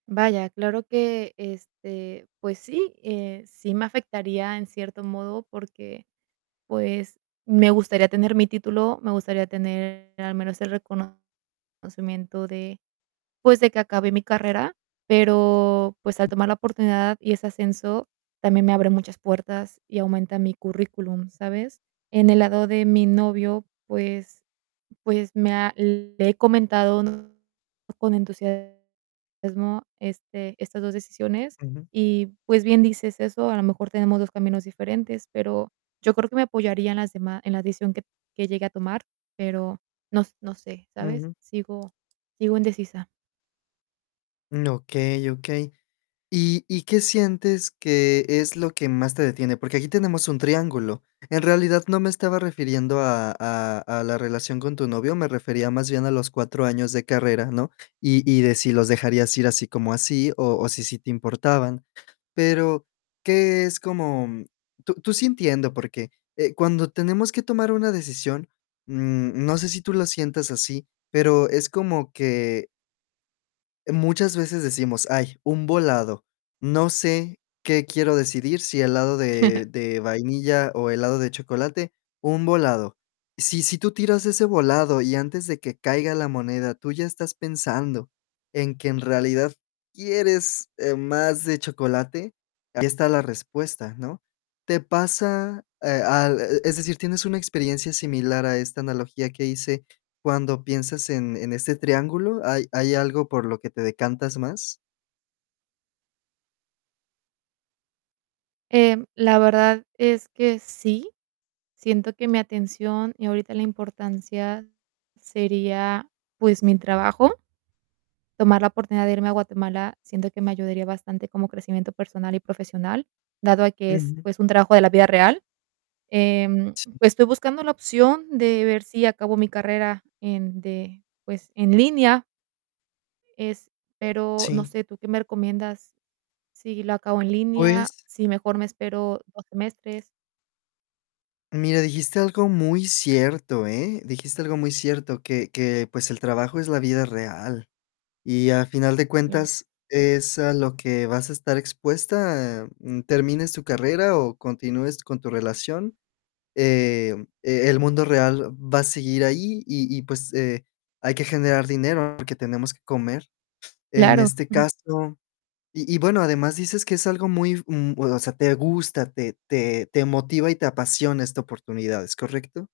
Vaya, claro que este, pues sí, eh, sí me afectaría en cierto modo, porque, pues, me gustaría tener mi título, me gustaría tener al menos el reconocimiento, de pues, de que acabé mi carrera. Pero, pues, al tomar la oportunidad y ese ascenso, también me abre muchas puertas y aumenta mi currículum, ¿sabes? En el lado de mi novio, pues pues, me ha le he comentado con entusiasmo este, estas 2 decisiones, Ujú. y pues, bien dices eso. A lo mejor tenemos 2 caminos diferentes, pero yo creo que me apoyaría en las dema en la decisión, que que llegue a tomar, pero no no sé, ¿sabes? Ujú. Sigo sigo indecisa. Okey, okey. ¿Y y qué sientes, que es lo que más te detiene? Porque aquí, tenemos un triángulo. En realidad, no me estaba refiriendo, a a a la relación con tu novio, me refería, más bien, a los 4 años de carrera, ¿no? Y y de si los dejarías ir, así como así, o o si sí te importaban. Pero, ¿qué es, como? Tú tú sí entiendo. Porque, eh, cuando tenemos que tomar una decisión, mm, no sé si tú lo sientas así, pero es como que muchas veces decimos: "Ay, un volado. No sé qué quiero decidir. Si helado de de vainilla, o helado de chocolate. Un volado". Si si tú tiras ese volado, y antes de que caiga la moneda, tú ya estás pensando, en que en realidad, quieres, eh, más de chocolate, ahí está la respuesta, ¿no? ¿Te pasa, eh, al? Es decir, ¿tienes una experiencia similar a esta analogía que hice, cuando piensas en en este triángulo? ¿Hay hay algo por lo que te decantas más? Eh, la verdad, es que sí, siento que mi atención, y ahorita, la importancia sería, pues mi trabajo, tomar la oportunidad de irme a Guatemala, siento que me ayudaría bastante, como crecimiento personal y profesional, dado a que es, Ujú. pues, un trabajo de la vida real. Em, Sí. estoy buscando la opción, de ver, si acabo mi carrera, en de pues, en línea. Es pero, no Sí. sé, ¿tú qué me recomiendas? Si lo acabo en línea, Pues si mejor me espero 2 semestres. mira, dijiste algo muy cierto, ¿eh? Dijiste algo muy cierto, que que pues, el trabajo es la vida real. Y a final de Claro. cuentas, es a lo que vas a estar expuesta, termines tu carrera o continúes con tu relación. Eh, e el mundo real va a seguir ahí, y y pues, eh, hay que generar dinero, porque tenemos que comer, en Claro. este caso. Y y bueno, además, dices que es algo muy, mm, o sea, te gusta, te te te motiva, y te apasiona esta oportunidad, ¿es correcto?